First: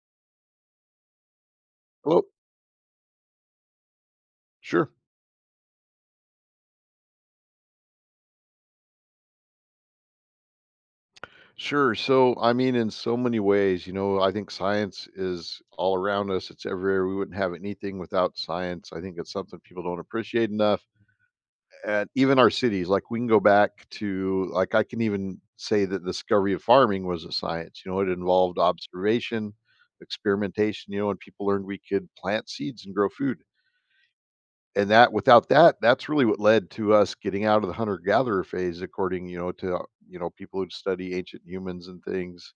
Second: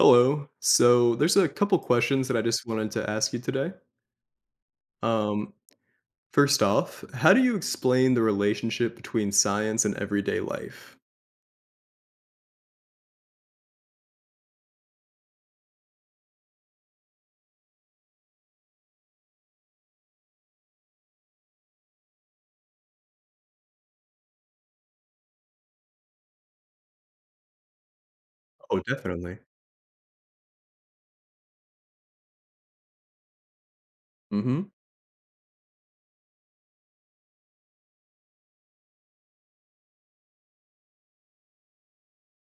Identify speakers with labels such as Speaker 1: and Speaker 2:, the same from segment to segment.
Speaker 1: Hello. So there's a couple
Speaker 2: Hello.
Speaker 1: questions that I just wanted to ask you today.
Speaker 2: Sure.
Speaker 1: Um, First off, how do you explain the relationship between science and everyday life?
Speaker 2: Sure. In so many ways, you know, I think science is all around us. It's everywhere. We wouldn't have anything without science. I think it's something people don't appreciate enough. And even our cities, like we can go back to, like, I can even say that the discovery of farming was a science. You know, it involved
Speaker 1: Oh, definitely.
Speaker 2: observation, experimentation, you know, and people learned we could plant seeds and grow food.
Speaker 1: Mm-hmm.
Speaker 2: And that without that, that's really what led to us getting out of the hunter gatherer phase according, you know, to, you know, people who study ancient humans and things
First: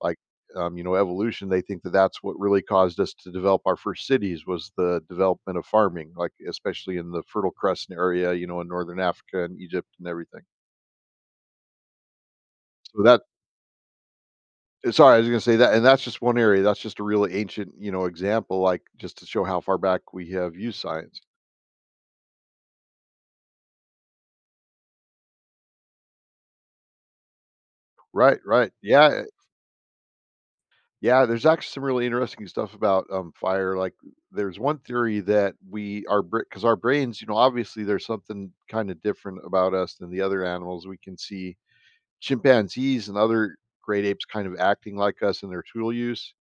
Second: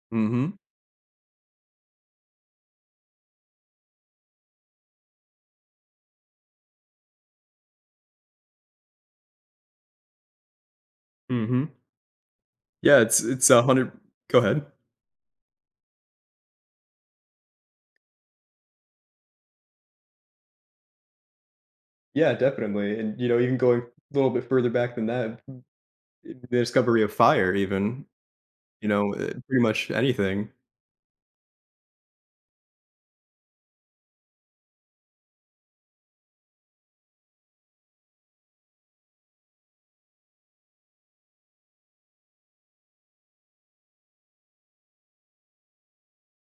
Speaker 2: like,
Speaker 1: Mm-hmm.
Speaker 2: you know, evolution. They think that that's what really caused us to develop our first cities was the development of farming, like especially in the Fertile Crescent area, you know, in northern Africa and Egypt and everything.
Speaker 1: Mm-hmm. Yeah,
Speaker 2: So
Speaker 1: it's
Speaker 2: that
Speaker 1: it's a hundred. Go ahead.
Speaker 2: sorry, I was going to say that, and that's just one area. That's just a really ancient, you know, example, like just to show how far back we have used science.
Speaker 1: Yeah, definitely. And you know, even going a little bit further back than that, the discovery of fire, even
Speaker 2: Right, right. Yeah,
Speaker 1: pretty much anything.
Speaker 2: yeah, there's actually some really interesting stuff about, fire, like, there's one theory that we are because our brains, you know, obviously there's something kinda different about us than the other animals, we can see chimpanzees and other great apes kind of acting like us in their tool use,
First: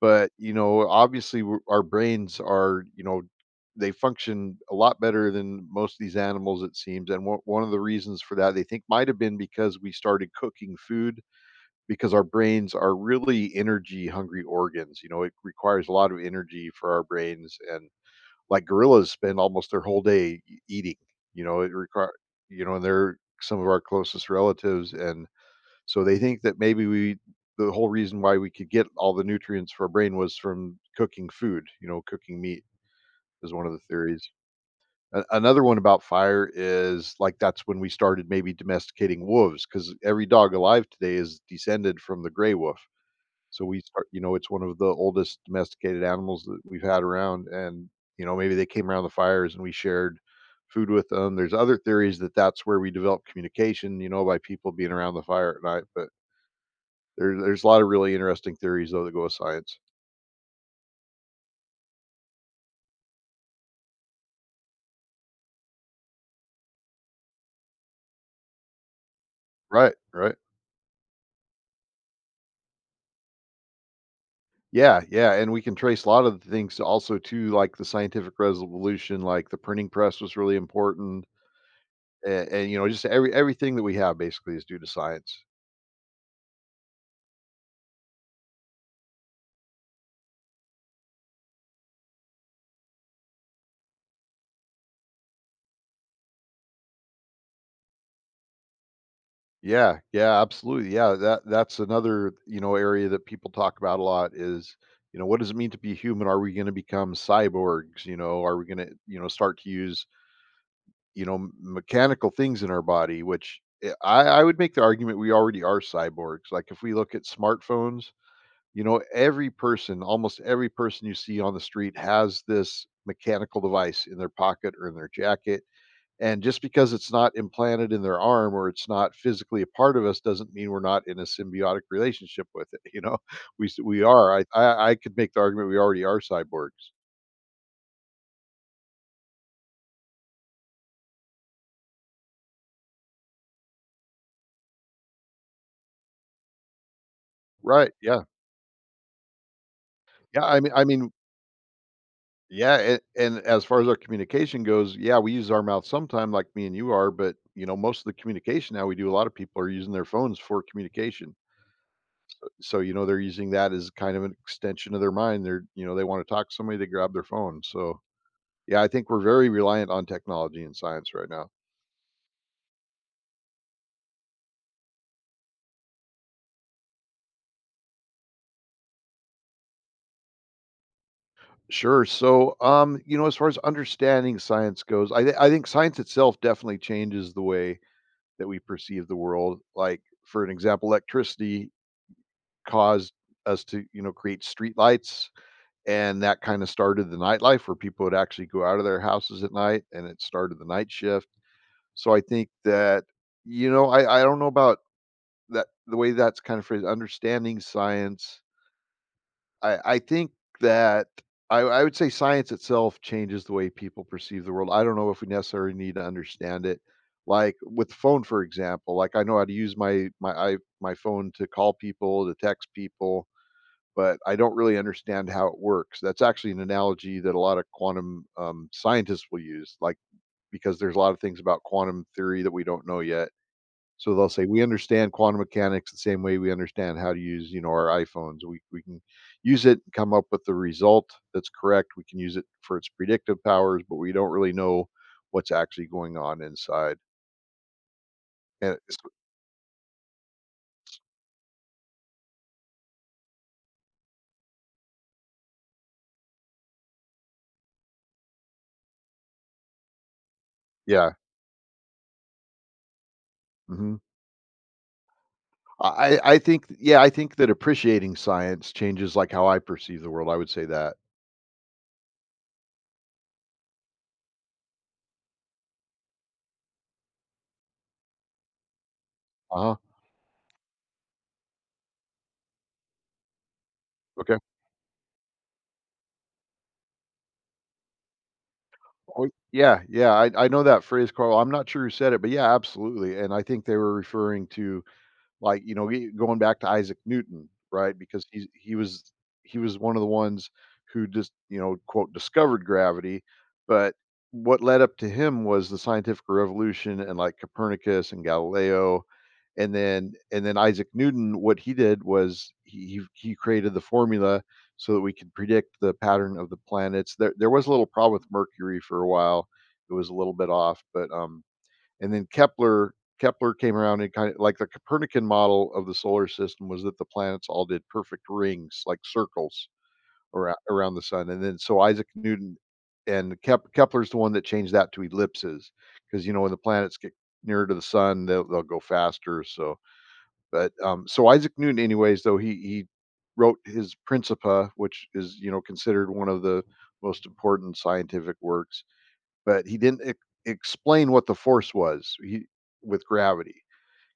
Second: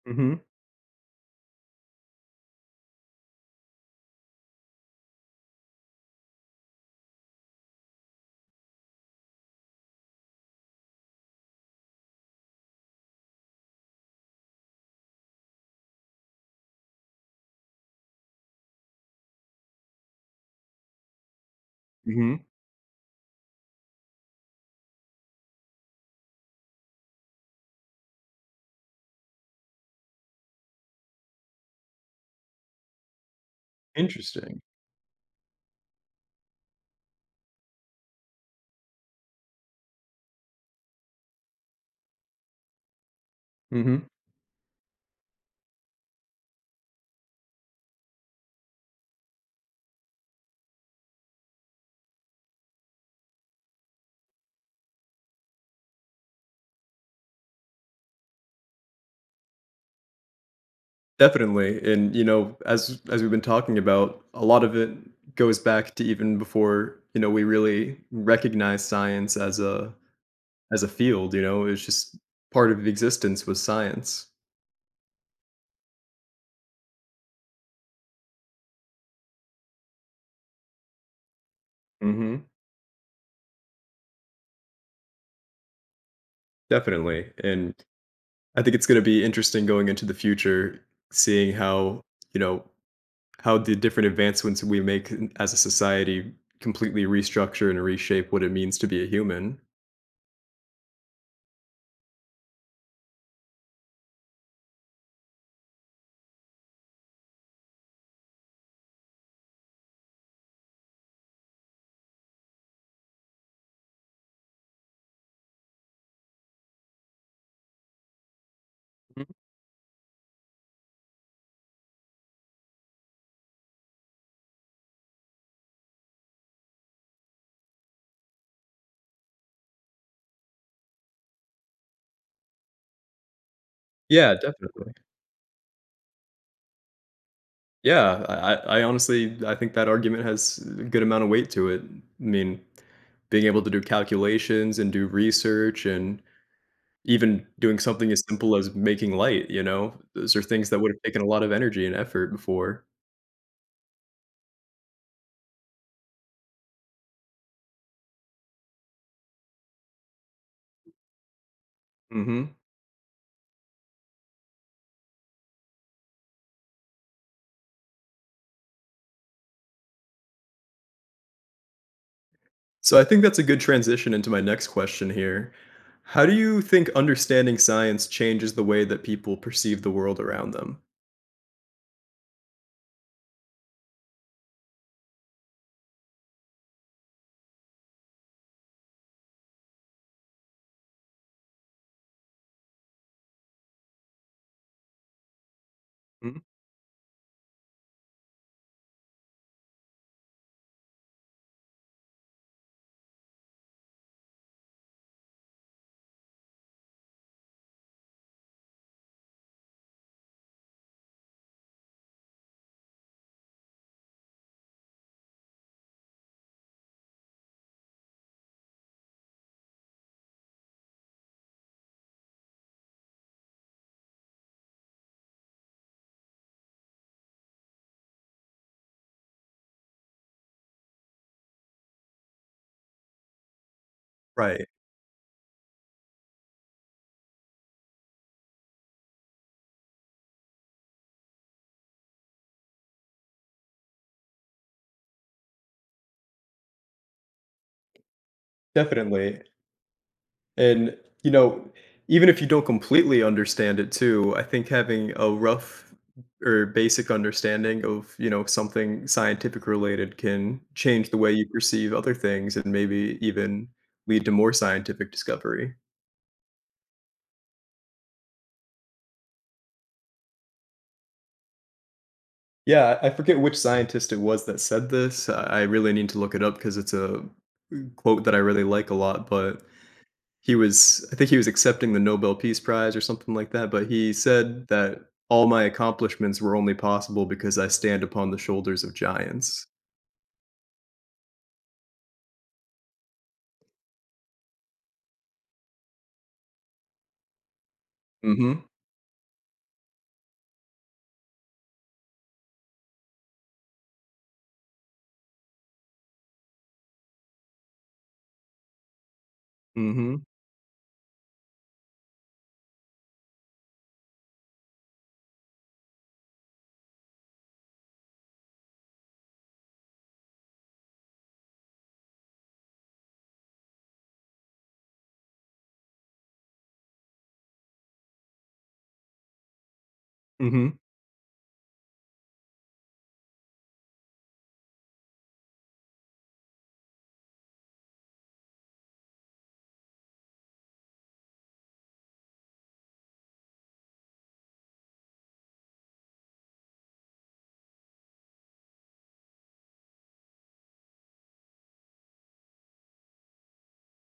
Speaker 2: but,
Speaker 1: Mm-hmm.
Speaker 2: you know, obviously we our brains are, you know, they function a lot better than most of these animals, it seems, and one of the reasons for that, they think, might have been because we started cooking food because our brains are really energy hungry organs. You know, it requires a lot of energy for our brains, and like gorillas spend almost their whole day eating. You know, it require
Speaker 1: Mm-hmm.
Speaker 2: you know, and they're some of our closest relatives, and so they think that maybe we the whole reason why we could get all the nutrients for our brain was from cooking food. You know, cooking meat is one of the theories.
Speaker 1: Interesting.
Speaker 2: Another one about fire is like that's when we started maybe domesticating wolves because every dog alive today is descended from the gray wolf so we start you know, it's one of the oldest domesticated animals that we've had around, and, you know, maybe they came around the fires and we shared food with them. There's other theories that that's where we develop communication, you know, by people being around the fire at night, but there's a lot of really interesting theories, though, that go with science.
Speaker 1: Definitely, and, you know, as we've been talking about, a lot of it goes back to even before, you know, we really recognize science
Speaker 2: Right, right.
Speaker 1: as a field, you know, it's just part of existence was science.
Speaker 2: Yeah, yeah, and we can trace a lot of the things also to, like, the scientific resolution, like, the printing press was really important, a
Speaker 1: Mhm.
Speaker 2: and, you know, just everything that we have basically is due to science.
Speaker 1: Definitely, and I think it's gonna be interesting going into the future, seeing how, you know, how the different advancements we make in as a society completely restructure and reshape what it means to be a human.
Speaker 2: Yeah, yeah, absolutely. Yeah, that's another, you know, area that people talk about a lot is, you know, what does it mean to be human? Are we going to become cyborgs? You know, are we going to, you know, start to use, you know, mechanical things in our body, which I would make the argument we already are cyborgs. Like if we look at smartphones, you know,
Speaker 1: Mhm.
Speaker 2: every person, almost every person you see on the street has this mechanical device in their pocket or in their jacket and just because it's not implanted in their arm or it's not physically a part of us doesn't mean we're not in a symbiotic relationship with it. You know, we
Speaker 1: Yeah,
Speaker 2: are.
Speaker 1: definitely.
Speaker 2: I could make the argument we already are cyborgs.
Speaker 1: Yeah, I honestly I think that argument has a good amount of weight to it. I mean, being able to do calculations and do research and even doing
Speaker 2: Right.
Speaker 1: something as
Speaker 2: Yeah.
Speaker 1: simple as making light, you know? Those are
Speaker 2: Yeah. I
Speaker 1: things
Speaker 2: mean.
Speaker 1: that
Speaker 2: I
Speaker 1: would have
Speaker 2: mean.
Speaker 1: taken a lot of energy and effort
Speaker 2: Yeah.
Speaker 1: before.
Speaker 2: And as far as our communication goes, yeah, we use our mouth sometime, like me and you are. But you know, most of the communication now we do. A lot of people are using their phones for communication.
Speaker 1: Mhm.
Speaker 2: So you know, they're using that as kind of an extension of their mind. They're you know, they want to talk to somebody, they grab their phone. So yeah, I think we're very reliant on technology and science right now.
Speaker 1: So I think that's a good transition into my next question here. How do you think understanding science changes the way that people perceive the world around them?
Speaker 2: Sure. So, you know, as far as understanding science goes, I think science itself definitely changes the way that we perceive the world. Like, for an example, electricity caused us to, you know, create streetlights, and
Speaker 1: Mhm.
Speaker 2: that kind of started the nightlife where people would actually go out of their houses at night, and it started the night shift. So, I think that, you know, I don't know about that the way that's kind of phrased, understanding science I think that I would say science itself changes the way people perceive the world. I don't know if we necessarily need to understand it. Like with the phone, for example, like I know how to use my phone to call people, to text people, but I don't really understand how it works. That's actually an analogy that a lot of quantum scientists will use, like because there's a lot of things about quantum theory that we don't know yet, so they'll say, "We
Speaker 1: Right.
Speaker 2: understand quantum mechanics the same way we understand how to use, you know, our iPhones. We can use it, come up with the result that's correct. We can use it for its predictive powers, but we don't really know what's actually going on inside." And it's
Speaker 1: Definitely. And, you know, even if you don't completely understand it too, I think having a rough or basic understanding of, you know, something scientific related can change
Speaker 2: yeah,
Speaker 1: the way you perceive other things and maybe even
Speaker 2: mhm.
Speaker 1: lead to more scientific discovery.
Speaker 2: I think yeah, I think that appreciating science changes, like, how I perceive the world, I would say that.
Speaker 1: Yeah, I forget which scientist it was that said this. I really need to look it up because it's a quote that I really like a lot, but
Speaker 2: Uh-huh.
Speaker 1: he was I think he was accepting the nobel peace prize or something like that but he
Speaker 2: Okay.
Speaker 1: said that all my accomplishments were only possible because I stand upon the shoulders of
Speaker 2: Oh,
Speaker 1: giants.
Speaker 2: yeah, yeah, I know that phrase, Carl. I'm not sure who said it, but yeah, absolutely, and I think they were referring to like, you know, e going back to Isaac Newton, right? Because he
Speaker 1: Mhm.
Speaker 2: he was he was one of the ones who just, you know, quote, "discovered gravity," but what led up to him was the scientific revolution and, like, Copernicus and Galileo, and then
Speaker 1: Mhm.
Speaker 2: and then Isaac Newton, what he did was he he created the formula so that we could predict the pattern of the planets. There was a little problem with Mercury for a while. It was a little bit off, but, and then Kepler came around and kind of like the Copernican model of the solar system was that the planets all did perfect rings, like circles
Speaker 1: Mhm.
Speaker 2: around the sun. And then so Isaac Newton and Kepler's the one that changed that to ellipses because you know when the planets get nearer to the sun, they'll go faster. So, but so Isaac Newton, anyways, though he wrote his Principia, which is you know considered one of the most important scientific works, but he didn't ex explain what the force was, he with gravity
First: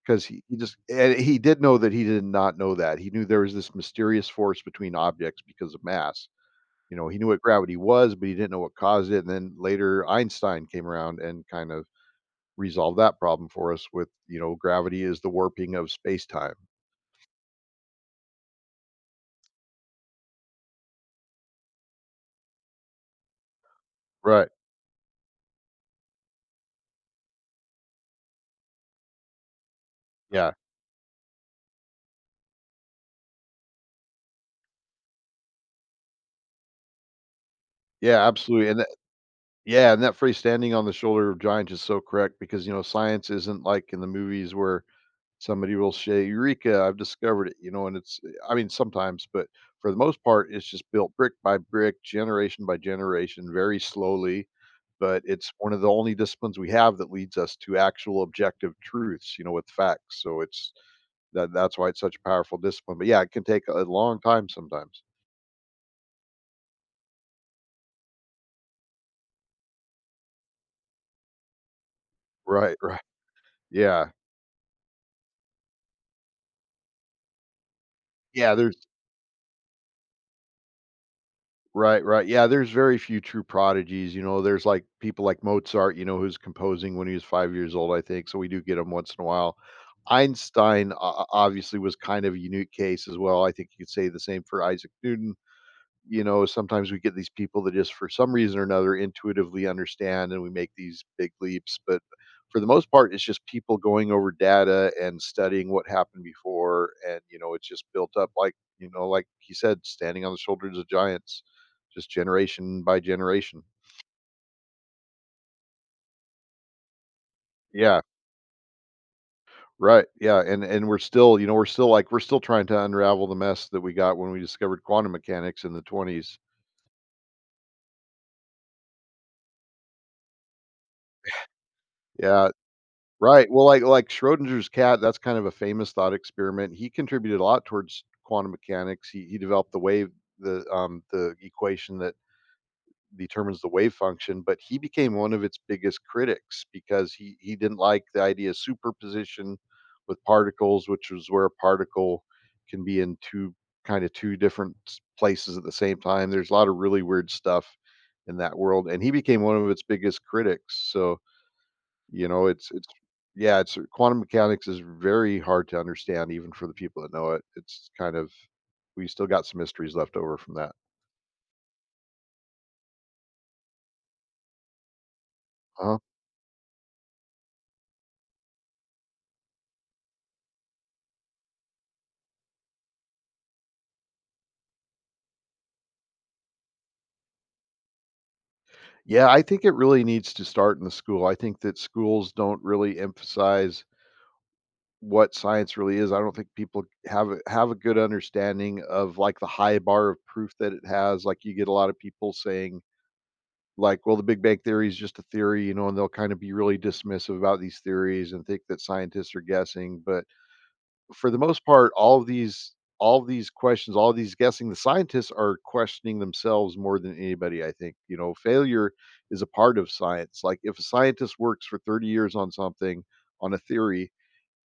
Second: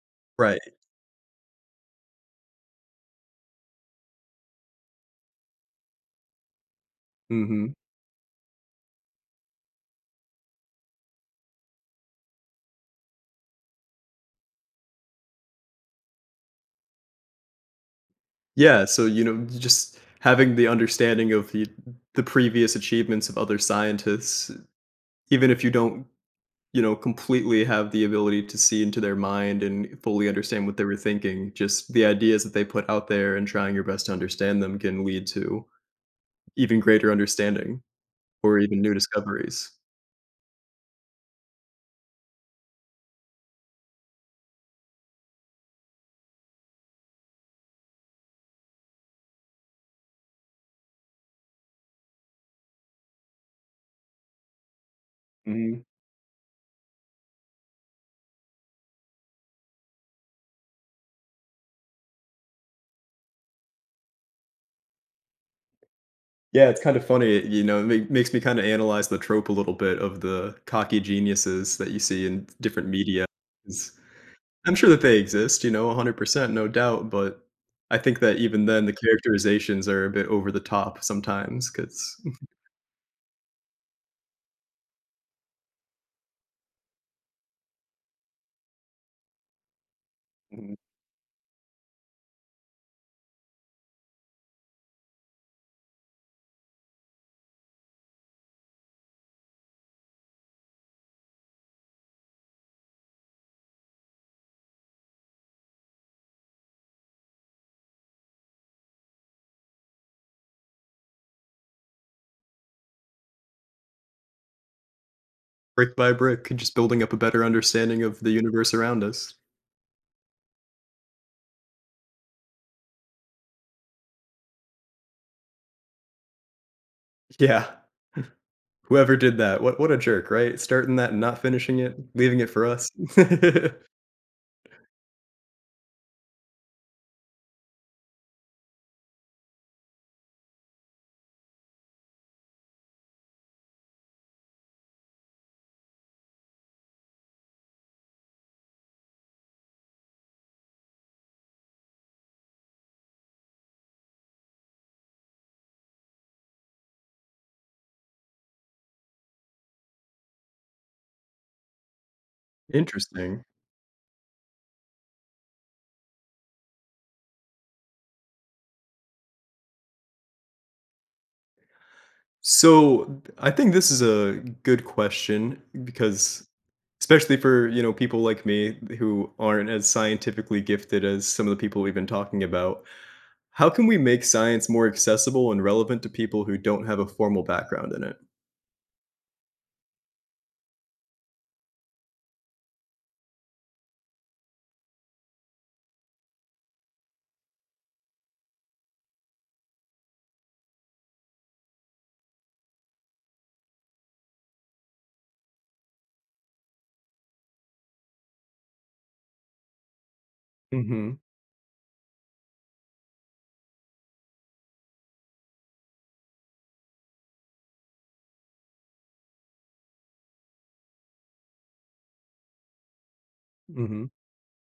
Speaker 2: because he
Speaker 1: Right.
Speaker 2: just and he did know that he did not know that. He knew there was this mysterious force between objects because of mass. You know, he knew what
Speaker 1: Mhm.
Speaker 2: gravity was, but he didn't know what caused it, and then later Einstein came around and kind of resolved that problem for us with, you know, gravity is the warping of space-time.
Speaker 1: Yeah, so you know just having the understanding of the previous achievements of other
Speaker 2: Right.
Speaker 1: scientists even if you don't you know completely have the ability to see into their mind and fully
Speaker 2: Yeah.
Speaker 1: understand what they were thinking, just the ideas that they put out there and trying your best to understand them can lead to even greater understanding
Speaker 2: Yeah,
Speaker 1: or
Speaker 2: absolutely,
Speaker 1: even
Speaker 2: and that
Speaker 1: new discoveries.
Speaker 2: yeah, and that phrase "standing on the shoulder of giants" is so correct because, you know, science isn't like in the movies where somebody will say, "Eureka, I've discovered it," you know, and it's I mean, sometimes, but for the most part, it's just built brick by brick, generation by generation, very slowly, but it's one of
Speaker 1: Mhm.
Speaker 2: the only disciplines we have that leads us to actual objective truths, you know, with facts. So it's that's why it's such a powerful discipline. But yeah, it can take a long time sometimes.
Speaker 1: Yeah, it's kind of funny, you know, it make makes me kinda analyze the trope a little bit of the cocky geniuses that you see in
Speaker 2: Right,
Speaker 1: different
Speaker 2: right.
Speaker 1: media, 'cause
Speaker 2: Yeah.
Speaker 1: I'm sure that they exist, you know, 100%, no doubt, but I think that
Speaker 2: Yeah,
Speaker 1: even
Speaker 2: there's
Speaker 1: then, the characterizations are a bit over the top sometimes
Speaker 2: Right,
Speaker 1: 'cause.
Speaker 2: right. Yeah, there's very few true prodigies, you know, there's, like, people like Mozart, you know, who's composing when he was 5 years old, I think, so we do get him once in a while.
Speaker 1: Mhm.
Speaker 2: Einstein o obviously was kind of a unique case as well, I think you could say the same for Isaac Newton. You know, sometimes we get these people that just for some reason or another intuitively understand and we make these big leaps. But for the most part, it's just people going over data and studying what happened before. And, you know, it's just built up like, you know, like he said, standing on the shoulders of giants, just generation by generation.
Speaker 1: Brick by brick just building up a better
Speaker 2: Yeah,
Speaker 1: understanding of the universe around us.
Speaker 2: right. Yeah, and we're still, you know, we're still trying to unravel the mess that we got when we discovered quantum mechanics in the 20s.
Speaker 1: Yeah, whoever did that, what a jerk, right? Starting that and not finishing it, leaving
Speaker 2: Yeah,
Speaker 1: it for us.
Speaker 2: right, well, like Schrodinger's cat, that's kind of a famous thought experiment. He contributed a lot towards quantum mechanics. He developed the wave the equation that determines the wave function, but he became one of its biggest critics because he didn't like the idea of superposition with particles, which is where a particle can be in 2 kinda 2 different s places at the same time. There's a lot of really weird stuff in that world, and he became one of its biggest critics, so you know, it's
Speaker 1: Interesting.
Speaker 2: yeah, it's quantum mechanics is very hard to understand even for the people that know it. It's kind of we still got some mysteries left over from that.
Speaker 1: So I think this is a good question
Speaker 2: Uh-huh.
Speaker 1: because especially for, you know, people like me who aren't as scientifically gifted as some of the people we've been talking about, how can we make science more accessible and relevant to people who don't have a formal background in it?
Speaker 2: Yeah, I think it really needs to start in the school. I think that schools don't really emphasize what science really is. I don't think people have a good understanding of like the high bar of proof that it has. Like you get a lot of people saying like, well, the Big Bang theory is just a theory, you know, and they'll kind of be really dismissive about these theories and think that scientists are guessing, but
Speaker 1: Mhm.
Speaker 2: for the most part, all of these questions, all of these guessing, the scientists are questioning themselves more than anybody, I think. You know, failure is a part of science. Like if a scientist works for 30 years on something, on a
Speaker 1: Mhm.
Speaker 2: theory,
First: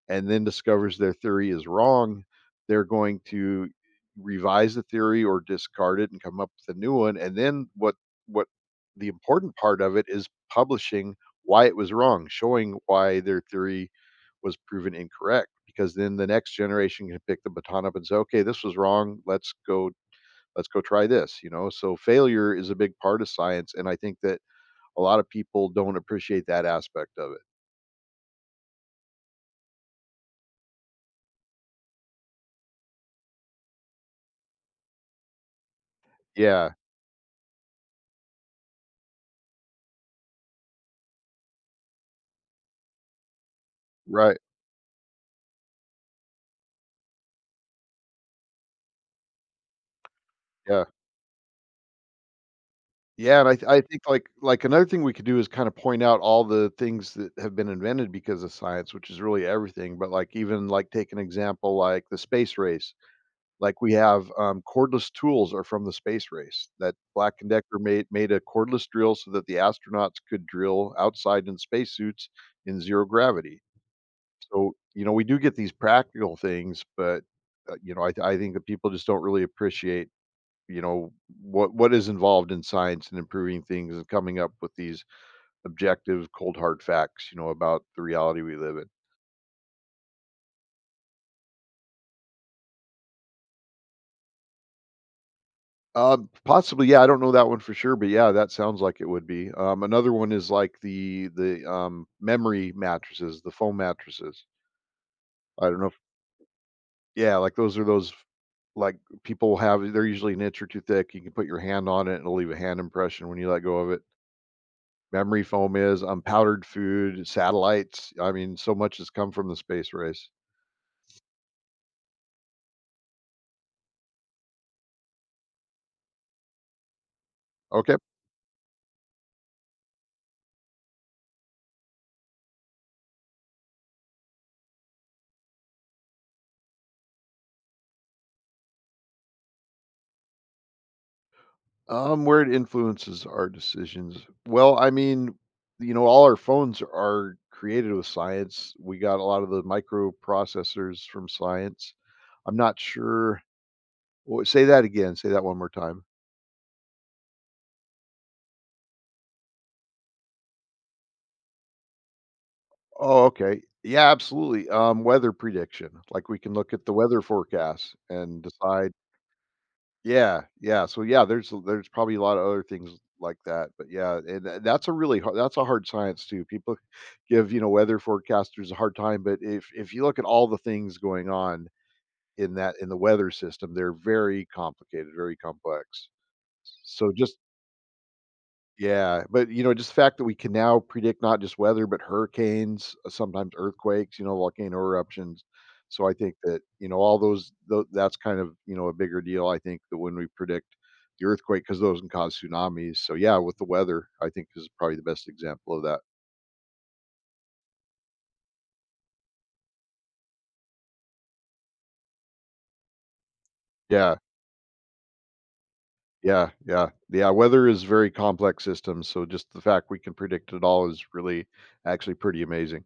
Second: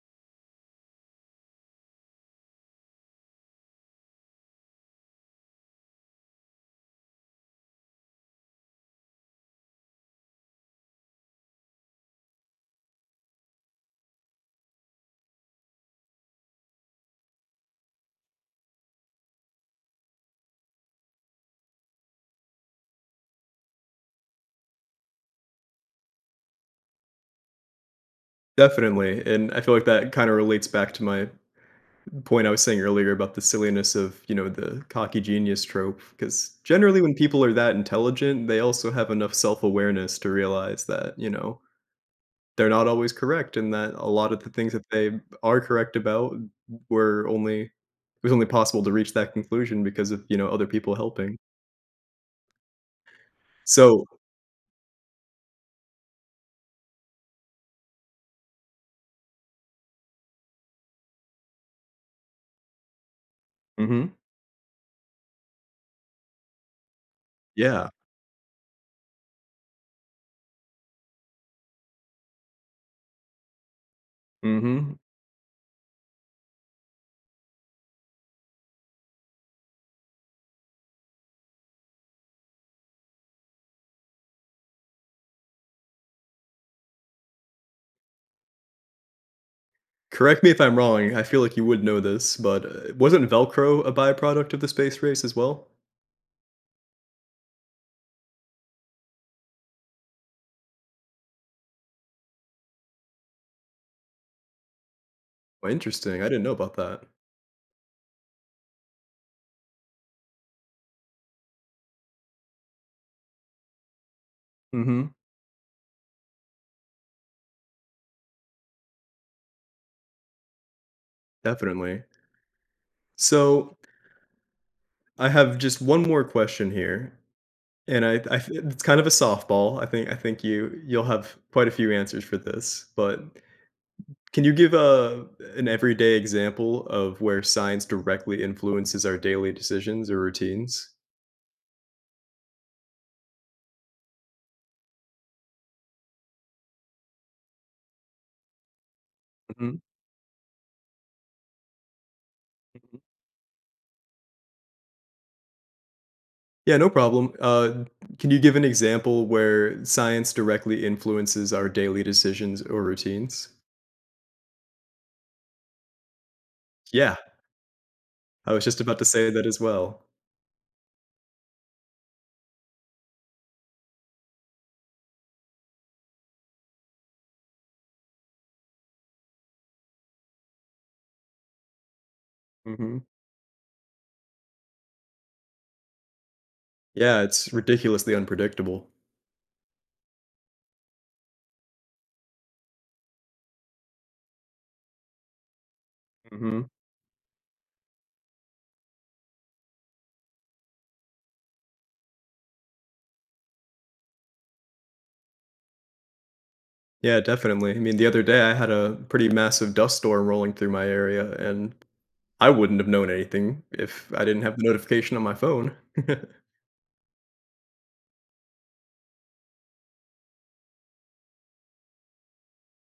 Speaker 2: and then discovers their theory is wrong, they're going to revise the theory or discard it and come up with a new one. And then what the important part of it is publishing why it was wrong, showing why their theory was proven incorrect because then the next generation can pick the baton up and say, okay, this was wrong. Let's go try this, you know? So failure is a big part of science. And I think that a lot of people don't appreciate that aspect of it.
Speaker 1: Definitely, and I feel like that kinda relates back to my point I was saying earlier about the silliness of, you know, the cocky genius trope. Because
Speaker 2: Yeah.
Speaker 1: generally when people are that intelligent, they also have enough self-awareness to realize that, you know, they're not always correct and that a lot
Speaker 2: Right.
Speaker 1: of the things that they are correct about were only it was only possible to reach that conclusion because of, you know, other
Speaker 2: Yeah.
Speaker 1: people helping.
Speaker 2: Yeah, I think
Speaker 1: So.
Speaker 2: like another thing we could do is kind of point out all the things that have been invented because of science, which is really everything. But like take an example like the space race. Like, we
Speaker 1: Mhm.
Speaker 2: have, cordless tools are from the space race that Black& Decker
Speaker 1: Yeah.
Speaker 2: made a cordless drill so that the astronauts could drill outside in spacesuits in 0 gravity. So,
Speaker 1: Mhm.
Speaker 2: you know, we do get these practical things, but, you know, I think that people just don't really appreciate, you know, what is involved in science and improving things and coming up with these objective, cold hard facts, you know, about the reality we live in.
Speaker 1: Correct me if I'm wrong, I feel like you would know this, but, wasn't Velcro a byproduct of the space race as well?
Speaker 2: Possibly, yeah, I don't know that one for sure, but yeah, that sounds like it would be. Another one is like the memory mattresses, the foam mattresses.
Speaker 1: Oh,
Speaker 2: I don't know if
Speaker 1: interesting, I didn't know about that.
Speaker 2: yeah, like those are those like people have they're usually an inch or two thick. You can put your hand on it and it'll leave a hand impression when you let go of it.
Speaker 1: Mhm,
Speaker 2: Memory foam is powdered food, satellites. I mean, so much has come from the space race.
Speaker 1: definitely. So, I have just one more question here,
Speaker 2: Okay.
Speaker 1: and I th it's kind of a softball, I think you you'll have quite a few answers for this, but can you give a an everyday example of where science directly influences our daily decisions or routines?
Speaker 2: Where it influences our decisions. Well, I mean, you know, all our phones are created with science. We got a lot of the
Speaker 1: Mhm,
Speaker 2: microprocessors from science. I'm not
Speaker 1: mhm.
Speaker 2: sure. Say that again. Say that one more time.
Speaker 1: Yeah, no problem. Can you give an example where science directly influences our daily decisions or
Speaker 2: Oh,
Speaker 1: routines?
Speaker 2: okay. Yeah, absolutely. Weather prediction. Like we can look at the
Speaker 1: Yeah,
Speaker 2: weather forecast and
Speaker 1: I was just
Speaker 2: decide.
Speaker 1: about to say that as well.
Speaker 2: Yeah, yeah. So yeah, there's probably a lot of other things like that, but yeah, and that's a hard science too. People give, you know, weather forecasters a hard time, but if you look at all the things going on in the
Speaker 1: Hmm.
Speaker 2: weather system, they're very complicated, very complex. So
Speaker 1: Yeah,
Speaker 2: just
Speaker 1: it's ridiculously unpredictable.
Speaker 2: yeah, but, you know, just the fact that we can now predict not just weather, but hurricanes, sometimes earthquakes, you know, volcano eruptions. So I think
Speaker 1: Hmm.
Speaker 2: that, you know, all those tho that's kind of, you know, a bigger deal, I think, that when we predict the earthquake, because those can cause tsunamis. So, yeah, with the weather, I think is probably the best example of that.
Speaker 1: Yeah, definitely. I mean, the other day I had a pretty massive dust storm rolling through my area, and I wouldn't have known anything if
Speaker 2: Yeah,
Speaker 1: I didn't have the notification on my phone.
Speaker 2: yeah, yeah, yeah, weather is very complex system, so just the fact we can predict it all is really actually pretty amazing.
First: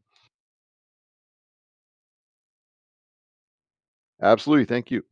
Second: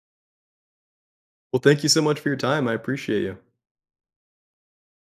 Speaker 1: Well, thank you so much for your time. I appreciate you.
Speaker 2: Absolutely, thank you.